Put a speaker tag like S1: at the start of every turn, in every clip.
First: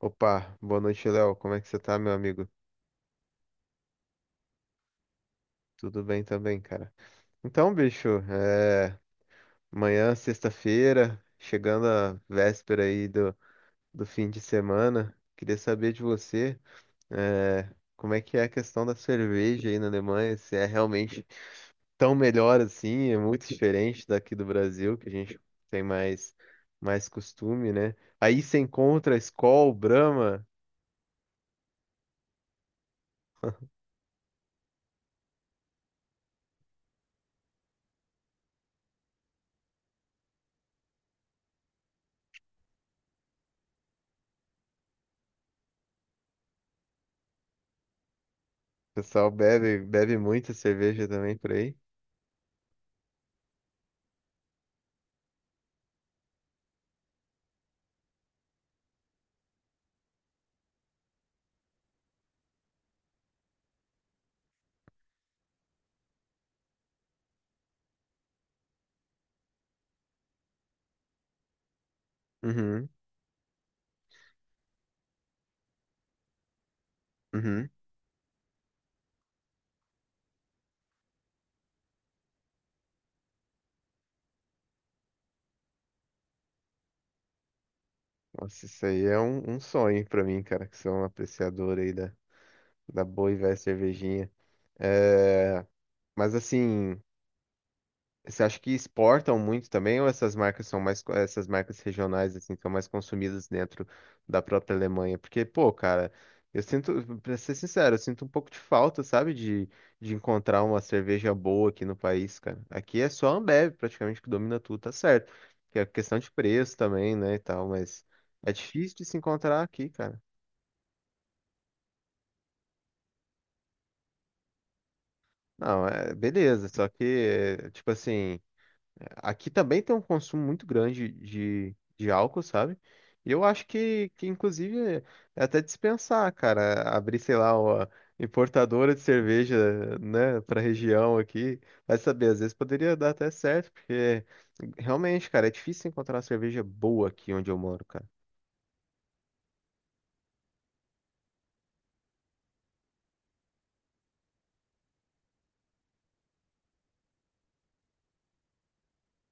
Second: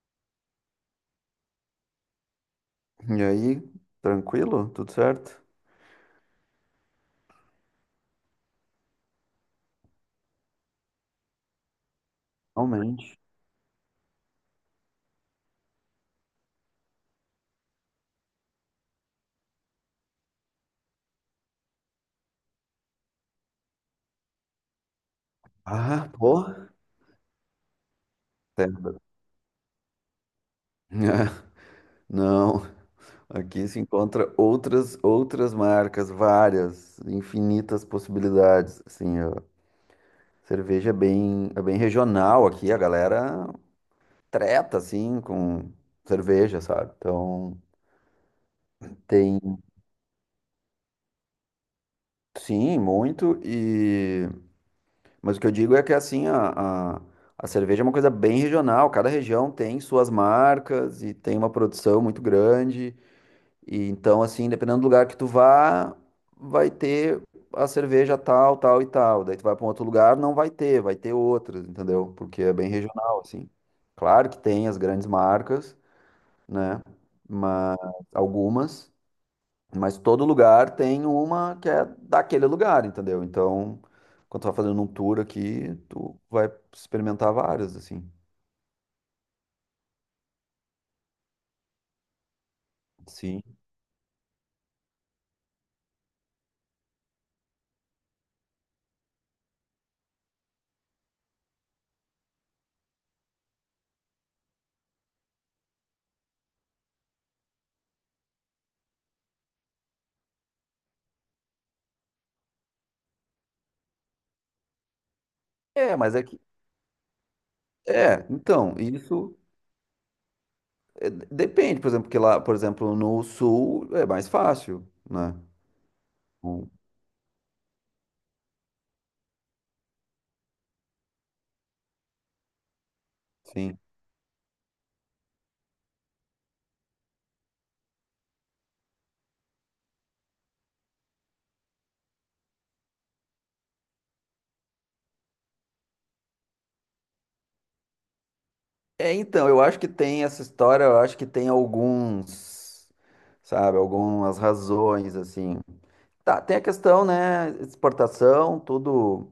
S1: Opa, boa noite, Léo. Como é que você tá, meu amigo?
S2: E aí, tranquilo? Tudo certo?
S1: Tudo bem também, cara. Então, bicho, amanhã, sexta-feira, chegando a véspera aí
S2: Realmente.
S1: do fim de semana, queria saber de você, é, como é que é a questão da cerveja aí na Alemanha, se é realmente tão melhor assim, é muito diferente daqui do Brasil, que a gente tem
S2: Ah,
S1: mais,
S2: porra.
S1: mais costume, né? Aí você
S2: Certo.
S1: encontra Skol, Brahma,
S2: Ah, não,
S1: o
S2: aqui se encontra outras marcas, várias, infinitas possibilidades. Assim, a cerveja é bem regional aqui, a galera treta assim com cerveja, sabe? Então,
S1: pessoal
S2: tem
S1: bebe, bebe muita cerveja também por aí.
S2: sim, muito e mas o que eu digo é que assim, a cerveja é uma coisa bem regional, cada região tem suas marcas e tem uma produção muito grande. E então, assim, dependendo do lugar que tu vá, vai ter a cerveja tal, tal e tal. Daí tu vai para um outro lugar, não vai ter, vai ter outras, entendeu? Porque é bem
S1: Uhum.
S2: regional, assim. Claro que tem as grandes marcas, né?
S1: Uhum.
S2: Mas algumas. Mas todo lugar tem uma que é daquele lugar, entendeu? Então, quando tu vai fazendo um tour aqui, tu vai experimentar várias, assim.
S1: Nossa, isso aí é um sonho pra mim, cara, que sou um apreciador aí da boa e
S2: Sim.
S1: velha cervejinha. É, mas assim. Você acha que exportam muito também, ou essas marcas são mais, essas marcas regionais assim são mais consumidas dentro da própria Alemanha? Porque, pô, cara, eu sinto, pra ser sincero, eu sinto um pouco de falta, sabe, de encontrar uma cerveja boa aqui no país, cara. Aqui é só a Ambev praticamente que domina tudo, tá certo? Que é
S2: É, mas
S1: questão
S2: é
S1: de
S2: que.
S1: preço também, né, e tal, mas
S2: É,
S1: é
S2: então,
S1: difícil de se
S2: isso
S1: encontrar aqui, cara.
S2: é, depende, por exemplo, porque lá, por exemplo, no sul é mais fácil, né?
S1: Não, é beleza,
S2: Hum,
S1: só que, é, tipo assim. Aqui também tem um consumo muito grande de álcool, sabe? E eu acho
S2: sim.
S1: que inclusive, é até dispensar, cara, abrir, sei lá, uma importadora de cerveja, né, pra região aqui. Vai saber, às vezes poderia dar até certo, porque realmente, cara, é difícil encontrar cerveja boa aqui onde eu moro, cara.
S2: É, então, eu acho que tem essa história, eu acho que tem alguns, sabe, algumas razões, assim. Tá, tem a questão, né? Exportação, tudo.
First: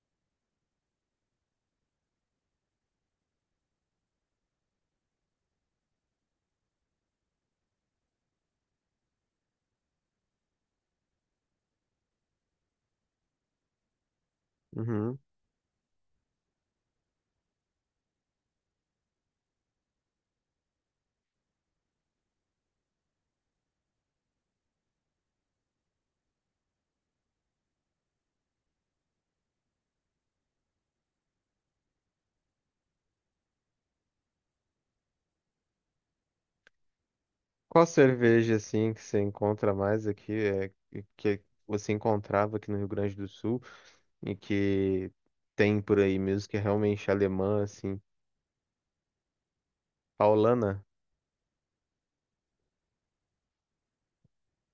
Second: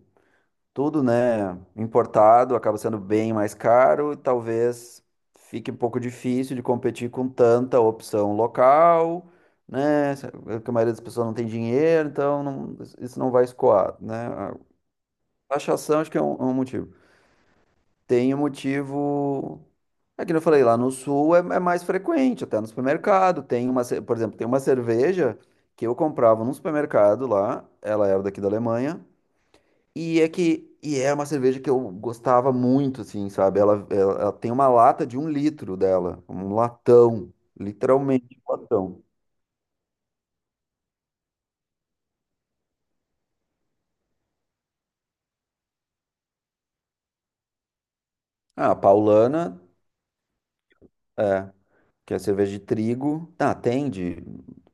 S2: Tudo, né, importado, acaba sendo bem mais caro e talvez fique um pouco difícil de competir com tanta opção local, né, é que a maioria das pessoas não tem dinheiro, então isso não vai escoar, né. A
S1: Uhum.
S2: taxação acho que é um motivo. Tem um motivo, é que eu falei, lá no sul é, é mais frequente, até no supermercado, tem uma, por exemplo, tem uma cerveja que eu comprava num supermercado lá, ela era daqui da Alemanha, e é uma cerveja que eu gostava muito, assim, sabe? Ela tem uma lata de um litro dela, um latão,
S1: Qual
S2: literalmente um
S1: cerveja, assim, que
S2: latão.
S1: você encontra mais aqui, é, que você encontrava aqui no Rio Grande do Sul e que tem por aí mesmo, que é realmente alemã, assim?
S2: Ah, a Paulana,
S1: Paulana?
S2: é, que é cerveja de trigo. Ah, tem de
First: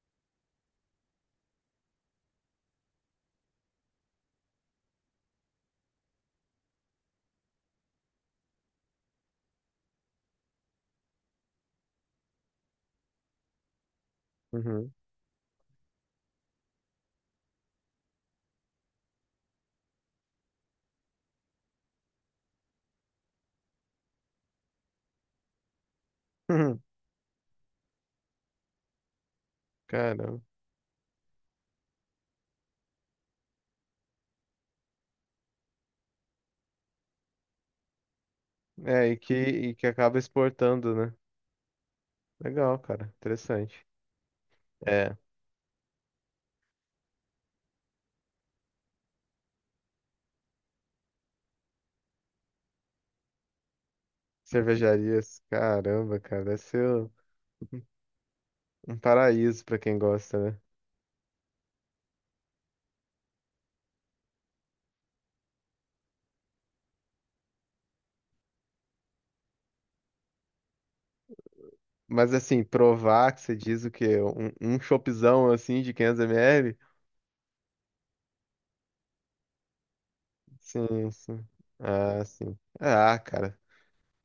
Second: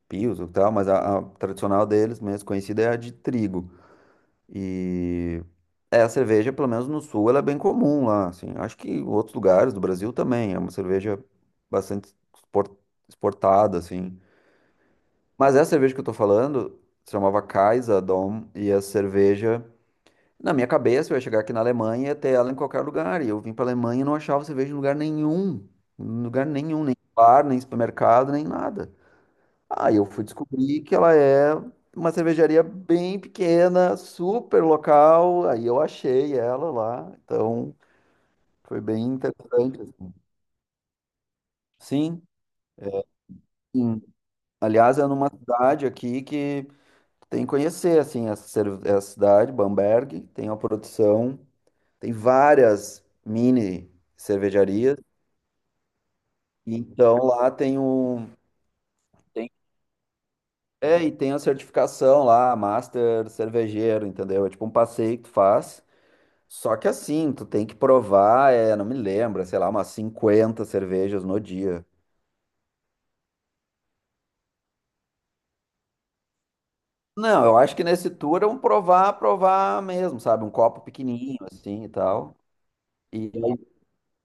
S2: Pilsen e tal, mas a tradicional deles, mesmo conhecida, é a de trigo. E é, a cerveja, pelo menos no sul, ela é bem comum lá, assim. Acho que em outros lugares do Brasil também, é uma cerveja bastante exportada, assim.
S1: Uhum.
S2: Mas essa cerveja que eu tô falando se chamava Kaiser Dom e a cerveja. Na minha cabeça, eu ia chegar aqui na Alemanha e ia ter ela em qualquer lugar. E eu vim pra Alemanha e não achava cerveja em lugar nenhum. Em lugar nenhum, nem bar, nem supermercado, nem nada. Aí eu fui
S1: Caramba.
S2: descobrir que ela é uma cervejaria bem pequena, super local. Aí eu achei ela lá. Então foi bem
S1: É, e que, e
S2: interessante,
S1: que
S2: assim.
S1: acaba exportando, né?
S2: Sim.
S1: Legal, cara. Interessante.
S2: Sim. Aliás, é
S1: É.
S2: numa cidade aqui que tem que conhecer, assim, essa, essa cidade, Bamberg, tem uma produção, tem várias mini cervejarias,
S1: Cervejarias, caramba, cara, deve
S2: e
S1: ser um
S2: então lá tem um...
S1: um
S2: Tem.
S1: paraíso pra quem gosta, né?
S2: É, e tem a certificação lá, Master Cervejeiro, entendeu? É tipo um passeio que tu faz, só que assim, tu tem que provar, é, não me lembro, sei lá, umas 50 cervejas no dia.
S1: Mas assim, provar que você diz o quê? Um chopzão assim de 500 ml?
S2: Não, eu acho que nesse tour é um provar, provar mesmo, sabe? Um copo
S1: Sim,
S2: pequenininho,
S1: sim.
S2: assim, e
S1: Ah,
S2: tal.
S1: sim. Ah,
S2: E
S1: cara.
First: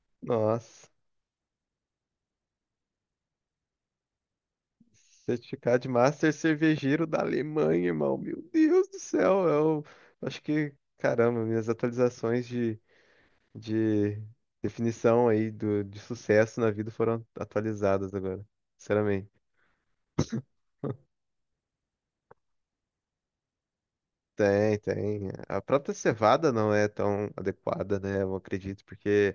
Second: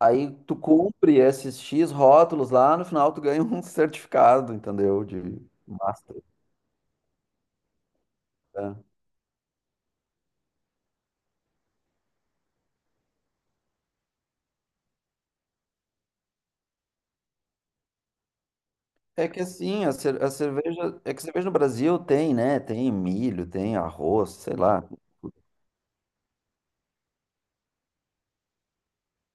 S2: aí tu
S1: Nossa.
S2: cumpre esses X rótulos lá, no final tu ganha um certificado, entendeu? De
S1: Certificado de
S2: master.
S1: Master Cervejeiro da Alemanha, irmão. Meu
S2: Né?
S1: Deus do céu. Eu acho que, caramba, minhas atualizações de definição aí do, de sucesso na vida foram atualizadas agora,
S2: É
S1: sinceramente.
S2: que assim, a cerveja. É que cerveja no Brasil tem, né? Tem milho, tem arroz, sei
S1: Tem,
S2: lá.
S1: tem. A própria cevada não é tão adequada, né? Eu acredito, porque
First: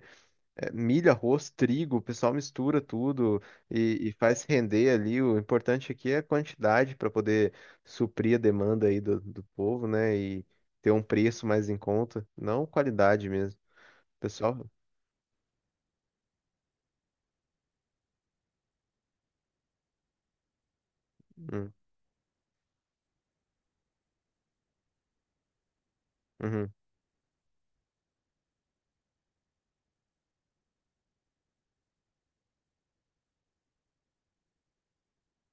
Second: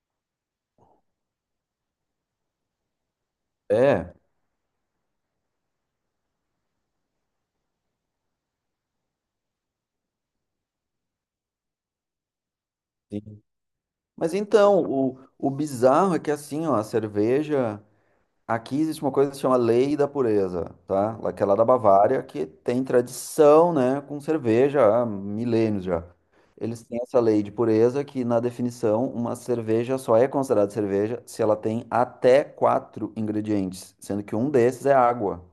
S1: é, milho, arroz, trigo, o pessoal mistura tudo e
S2: É.
S1: faz render ali. O importante aqui é a quantidade para poder suprir a demanda aí do, do povo, né? E ter um preço mais em conta, não qualidade
S2: Sim.
S1: mesmo.
S2: Mas
S1: Pessoal.
S2: então, o bizarro é que assim, ó, a cerveja. Aqui existe uma coisa que se chama Lei da Pureza, tá? Que é lá da
S1: Hum,
S2: Bavária, que tem tradição, né, com cerveja há milênios já.
S1: uhum.
S2: Eles têm essa lei de pureza que, na definição, uma cerveja só é considerada cerveja se ela tem até quatro ingredientes, sendo que um desses é água.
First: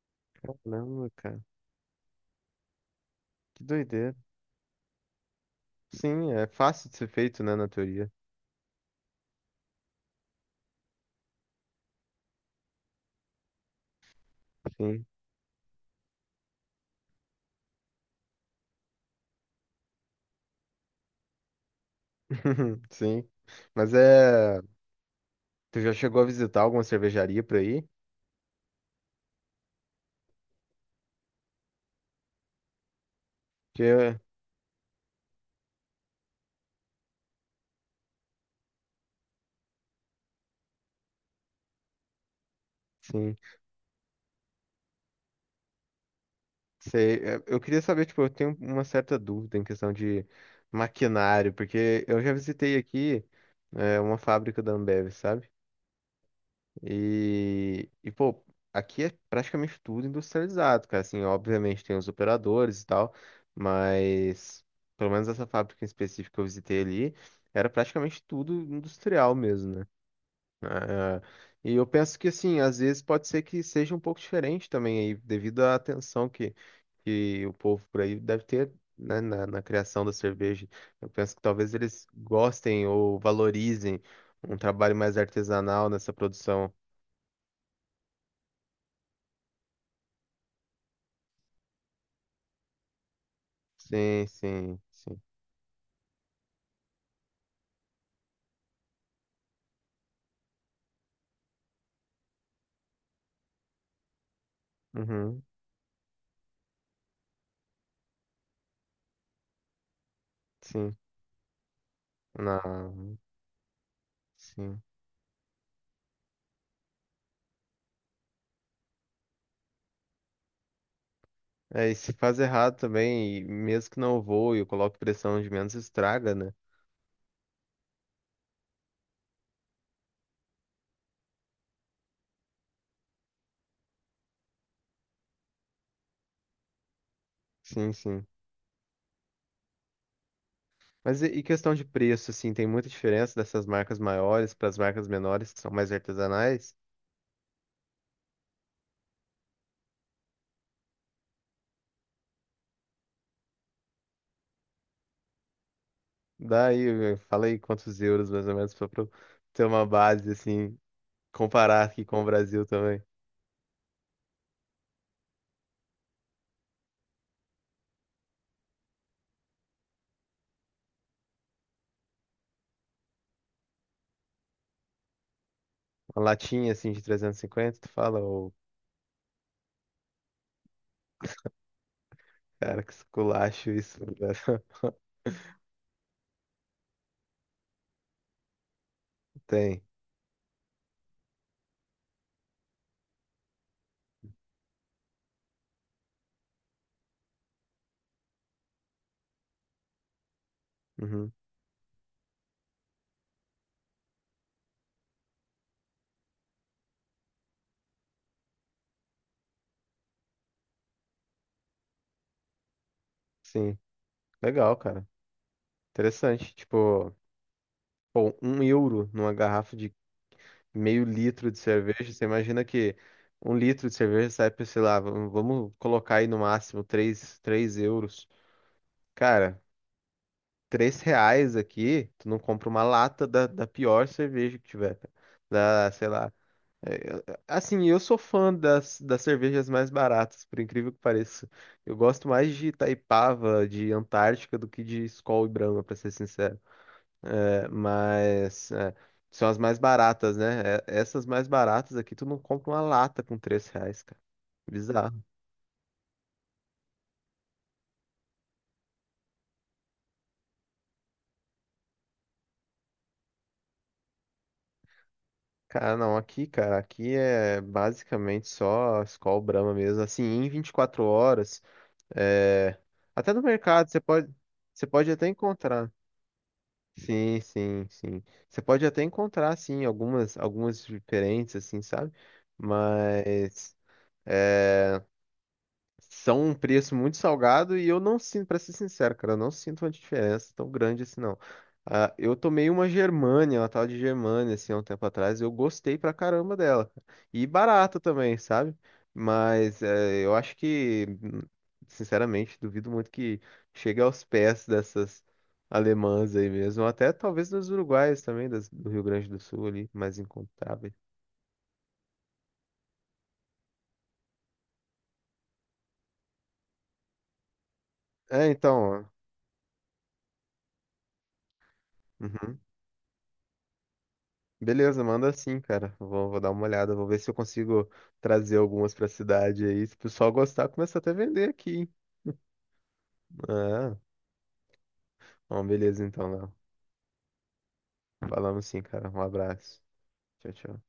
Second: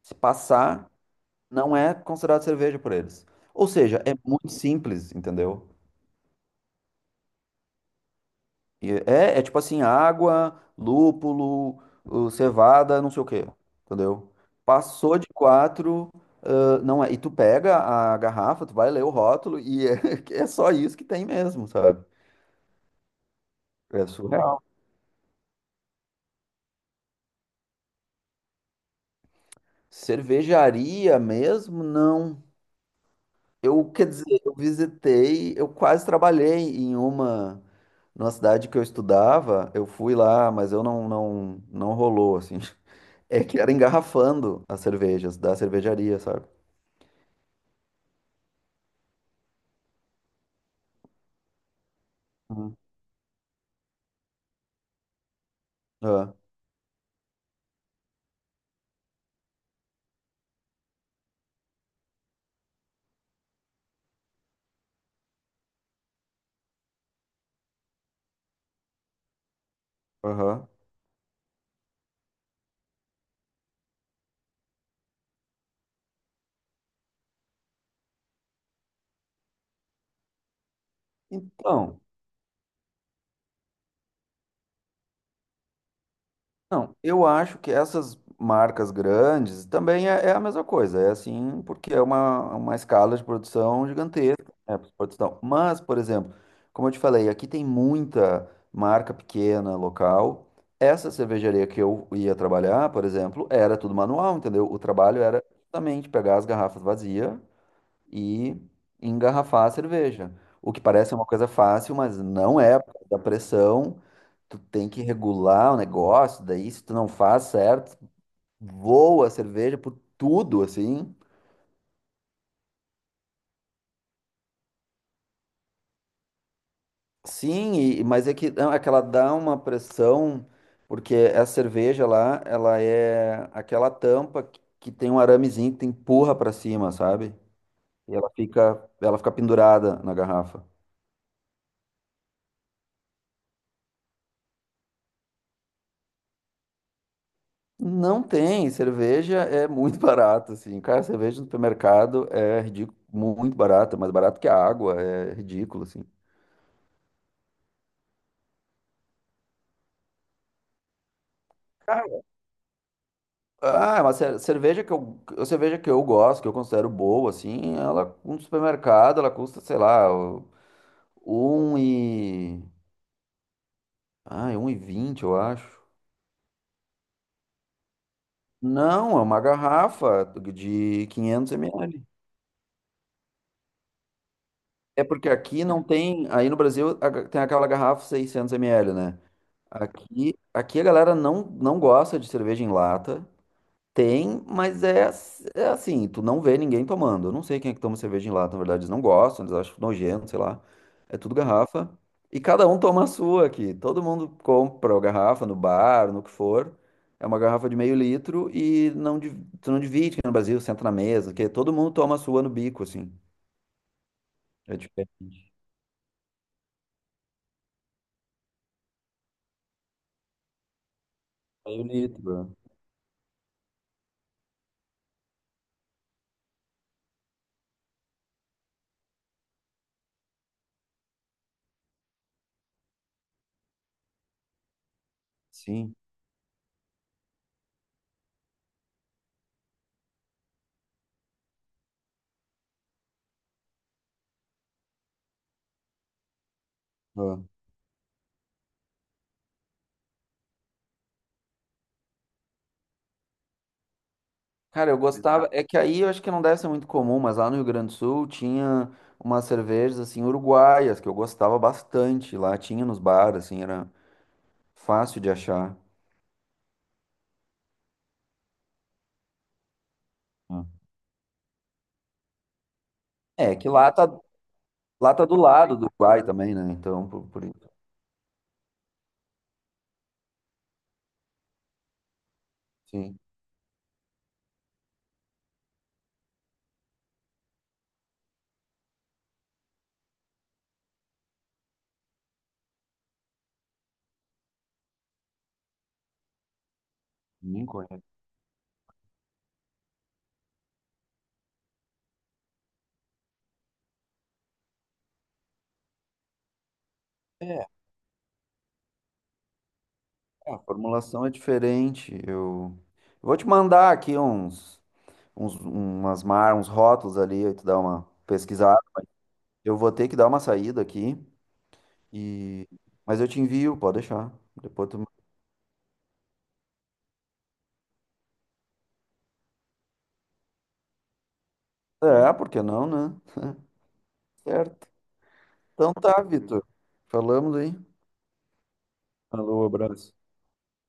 S2: Se passar,
S1: Caramba, cara,
S2: não é considerado cerveja por eles.
S1: que
S2: Ou seja, é
S1: doideira.
S2: muito simples, entendeu?
S1: Sim, é fácil de ser feito, né, na teoria.
S2: E é, é tipo assim, água, lúpulo, cevada, não sei o quê, entendeu?
S1: Sim,
S2: Passou de quatro, não é. E tu pega a garrafa, tu vai ler o rótulo e é, é só isso que tem mesmo, sabe?
S1: sim. Mas
S2: É surreal.
S1: é. Tu já chegou a visitar alguma cervejaria por aí?
S2: Cervejaria mesmo, não.
S1: Que,
S2: Eu, quer dizer, eu visitei, eu quase trabalhei em uma, numa cidade que eu estudava, eu fui lá, mas eu não rolou, assim.
S1: sim,
S2: É que era engarrafando as cervejas da cervejaria, sabe?
S1: sei. É, eu queria saber, tipo, eu tenho uma certa dúvida em questão de maquinário, porque eu já
S2: Hum,
S1: visitei aqui, é, uma fábrica da Ambev, sabe?
S2: é,
S1: Pô, aqui é praticamente tudo industrializado, cara. Assim, obviamente tem os operadores e tal, mas pelo menos essa fábrica em específico que eu visitei ali era praticamente tudo industrial mesmo, né?
S2: aham.
S1: Ah, ah. E eu penso que, assim, às vezes pode ser que seja um pouco diferente também aí, devido à atenção que o povo por aí deve ter. Né, na criação da cerveja, eu penso que talvez
S2: Então,
S1: eles gostem ou valorizem um trabalho mais artesanal nessa produção.
S2: não, eu acho que essas marcas grandes também é a mesma coisa. É assim, porque é uma escala de produção
S1: Sim,
S2: gigantesca, né,
S1: sim, sim.
S2: produção. Mas, por exemplo, como eu te falei, aqui tem muita marca pequena, local. Essa cervejaria que eu ia trabalhar, por exemplo, era tudo manual, entendeu? O trabalho
S1: Uhum,
S2: era justamente pegar as garrafas vazias e engarrafar a cerveja. O que
S1: sim.
S2: parece uma coisa fácil, mas não é, por causa
S1: Não,
S2: da pressão. Tu
S1: sim.
S2: tem que regular o negócio, daí se tu não faz certo, voa a cerveja por tudo, assim.
S1: É, e se faz errado também, e mesmo que não voe, eu coloco pressão de menos, estraga, né?
S2: Sim, mas é que, não, é que ela dá uma pressão, porque essa cerveja lá, ela é aquela tampa que tem um aramezinho que tu empurra pra cima, sabe?
S1: Sim,
S2: E
S1: sim.
S2: ela fica pendurada na garrafa.
S1: Mas e questão de preço, assim, tem muita diferença dessas marcas maiores para as marcas menores, que são mais artesanais?
S2: Não tem, cerveja é muito barata, assim. Cara, cerveja no supermercado é ridículo, muito barata, mais barato que a água, é ridículo, assim.
S1: Daí, fala aí quantos euros, mais ou menos, para ter uma base, assim, comparar aqui com
S2: Cara,
S1: o Brasil também.
S2: ah, mas a cerveja que eu gosto, que eu considero boa, assim, ela, no supermercado, ela custa, sei lá, um e... Ai, 1,20, eu acho.
S1: Uma latinha, assim, de 350 tu fala, ô,
S2: Não, é uma garrafa de 500 ml.
S1: cara, que esculacho isso, velho.
S2: É porque aqui não tem, aí no Brasil a tem aquela garrafa 600 ml, né?
S1: Tem.
S2: Aqui, aqui a galera não gosta de cerveja em lata. Tem, mas é, é assim, tu não vê ninguém tomando. Eu não sei quem é que toma cerveja em lata, na verdade, eles não gostam, eles acham nojento, sei lá. É
S1: Uhum,
S2: tudo garrafa. E cada um toma a sua aqui. Todo mundo compra a garrafa no bar, no que for. É uma garrafa de meio litro e não, tu não divide, que no Brasil, senta na mesa, que todo mundo toma a sua no bico, assim.
S1: sim. Legal,
S2: É
S1: cara.
S2: diferente.
S1: Interessante. Tipo, pô, um euro numa garrafa de meio litro de
S2: Meio
S1: cerveja.
S2: litro,
S1: Você
S2: né?
S1: imagina que um litro de cerveja sai por, sei lá, vamos colocar aí no máximo 3, três euros. Cara, 3 reais aqui, tu não compra uma lata da, da pior cerveja que tiver, cara. Da,
S2: Sim.
S1: sei lá. é, Assim, eu sou fã das, das cervejas mais baratas, por incrível que pareça. Eu gosto mais de Itaipava, de Antártica, do que de Skol e Brahma, pra ser sincero.
S2: É.
S1: Mas é, são as mais baratas, né? Essas mais baratas aqui, tu não compra uma lata com três reais, cara.
S2: Cara, eu
S1: Bizarro.
S2: gostava. É que aí eu acho que não deve ser muito comum, mas lá no Rio Grande do Sul tinha umas cervejas assim uruguaias que eu gostava bastante. Lá tinha nos bares, assim, era fácil de achar.
S1: Cara, não, aqui, cara, aqui é basicamente só Skol Brahma mesmo. Assim, em
S2: Ah,
S1: 24 horas, é, até no
S2: É, que
S1: mercado,
S2: lá tá,
S1: você pode
S2: lá tá
S1: até
S2: do lado do
S1: encontrar.
S2: Uruguai também, né? Então,
S1: Sim,
S2: por isso,
S1: sim, sim. Você pode até encontrar, sim, algumas, algumas diferentes, assim, sabe?
S2: sim.
S1: Mas. É, são um preço muito salgado e eu não sinto, pra ser sincero, cara, eu não sinto uma diferença tão grande assim, não. Ah, eu tomei uma Germânia, uma tal de Germânia, assim, há um tempo atrás, e eu gostei pra caramba dela, cara. E
S2: Nem
S1: barata
S2: conheço.
S1: também, sabe? Mas eu acho que, sinceramente, duvido muito que chegue aos pés dessas alemãs aí mesmo, ou até talvez
S2: É,
S1: dos uruguaios também, do Rio Grande do Sul ali, mais
S2: a
S1: encontráveis.
S2: formulação é diferente. Eu vou te mandar aqui uns rótulos ali, aí tu dá uma
S1: É,
S2: pesquisada.
S1: então, ó.
S2: Eu vou ter que dar uma saída aqui,
S1: Uhum.
S2: e... Mas eu te envio, pode deixar. Depois
S1: Beleza,
S2: tu...
S1: manda assim, cara. Vou, vou dar uma olhada, vou ver se eu consigo trazer algumas pra cidade aí. Se o pessoal gostar, começa até a vender aqui, hein?
S2: É, por que não, né?
S1: Ah,
S2: Certo.
S1: bom,
S2: Então
S1: beleza
S2: tá,
S1: então, Léo.
S2: Vitor. Falamos aí.
S1: Falamos sim, cara. Um
S2: Alô,
S1: abraço.
S2: abraço.
S1: Tchau, tchau.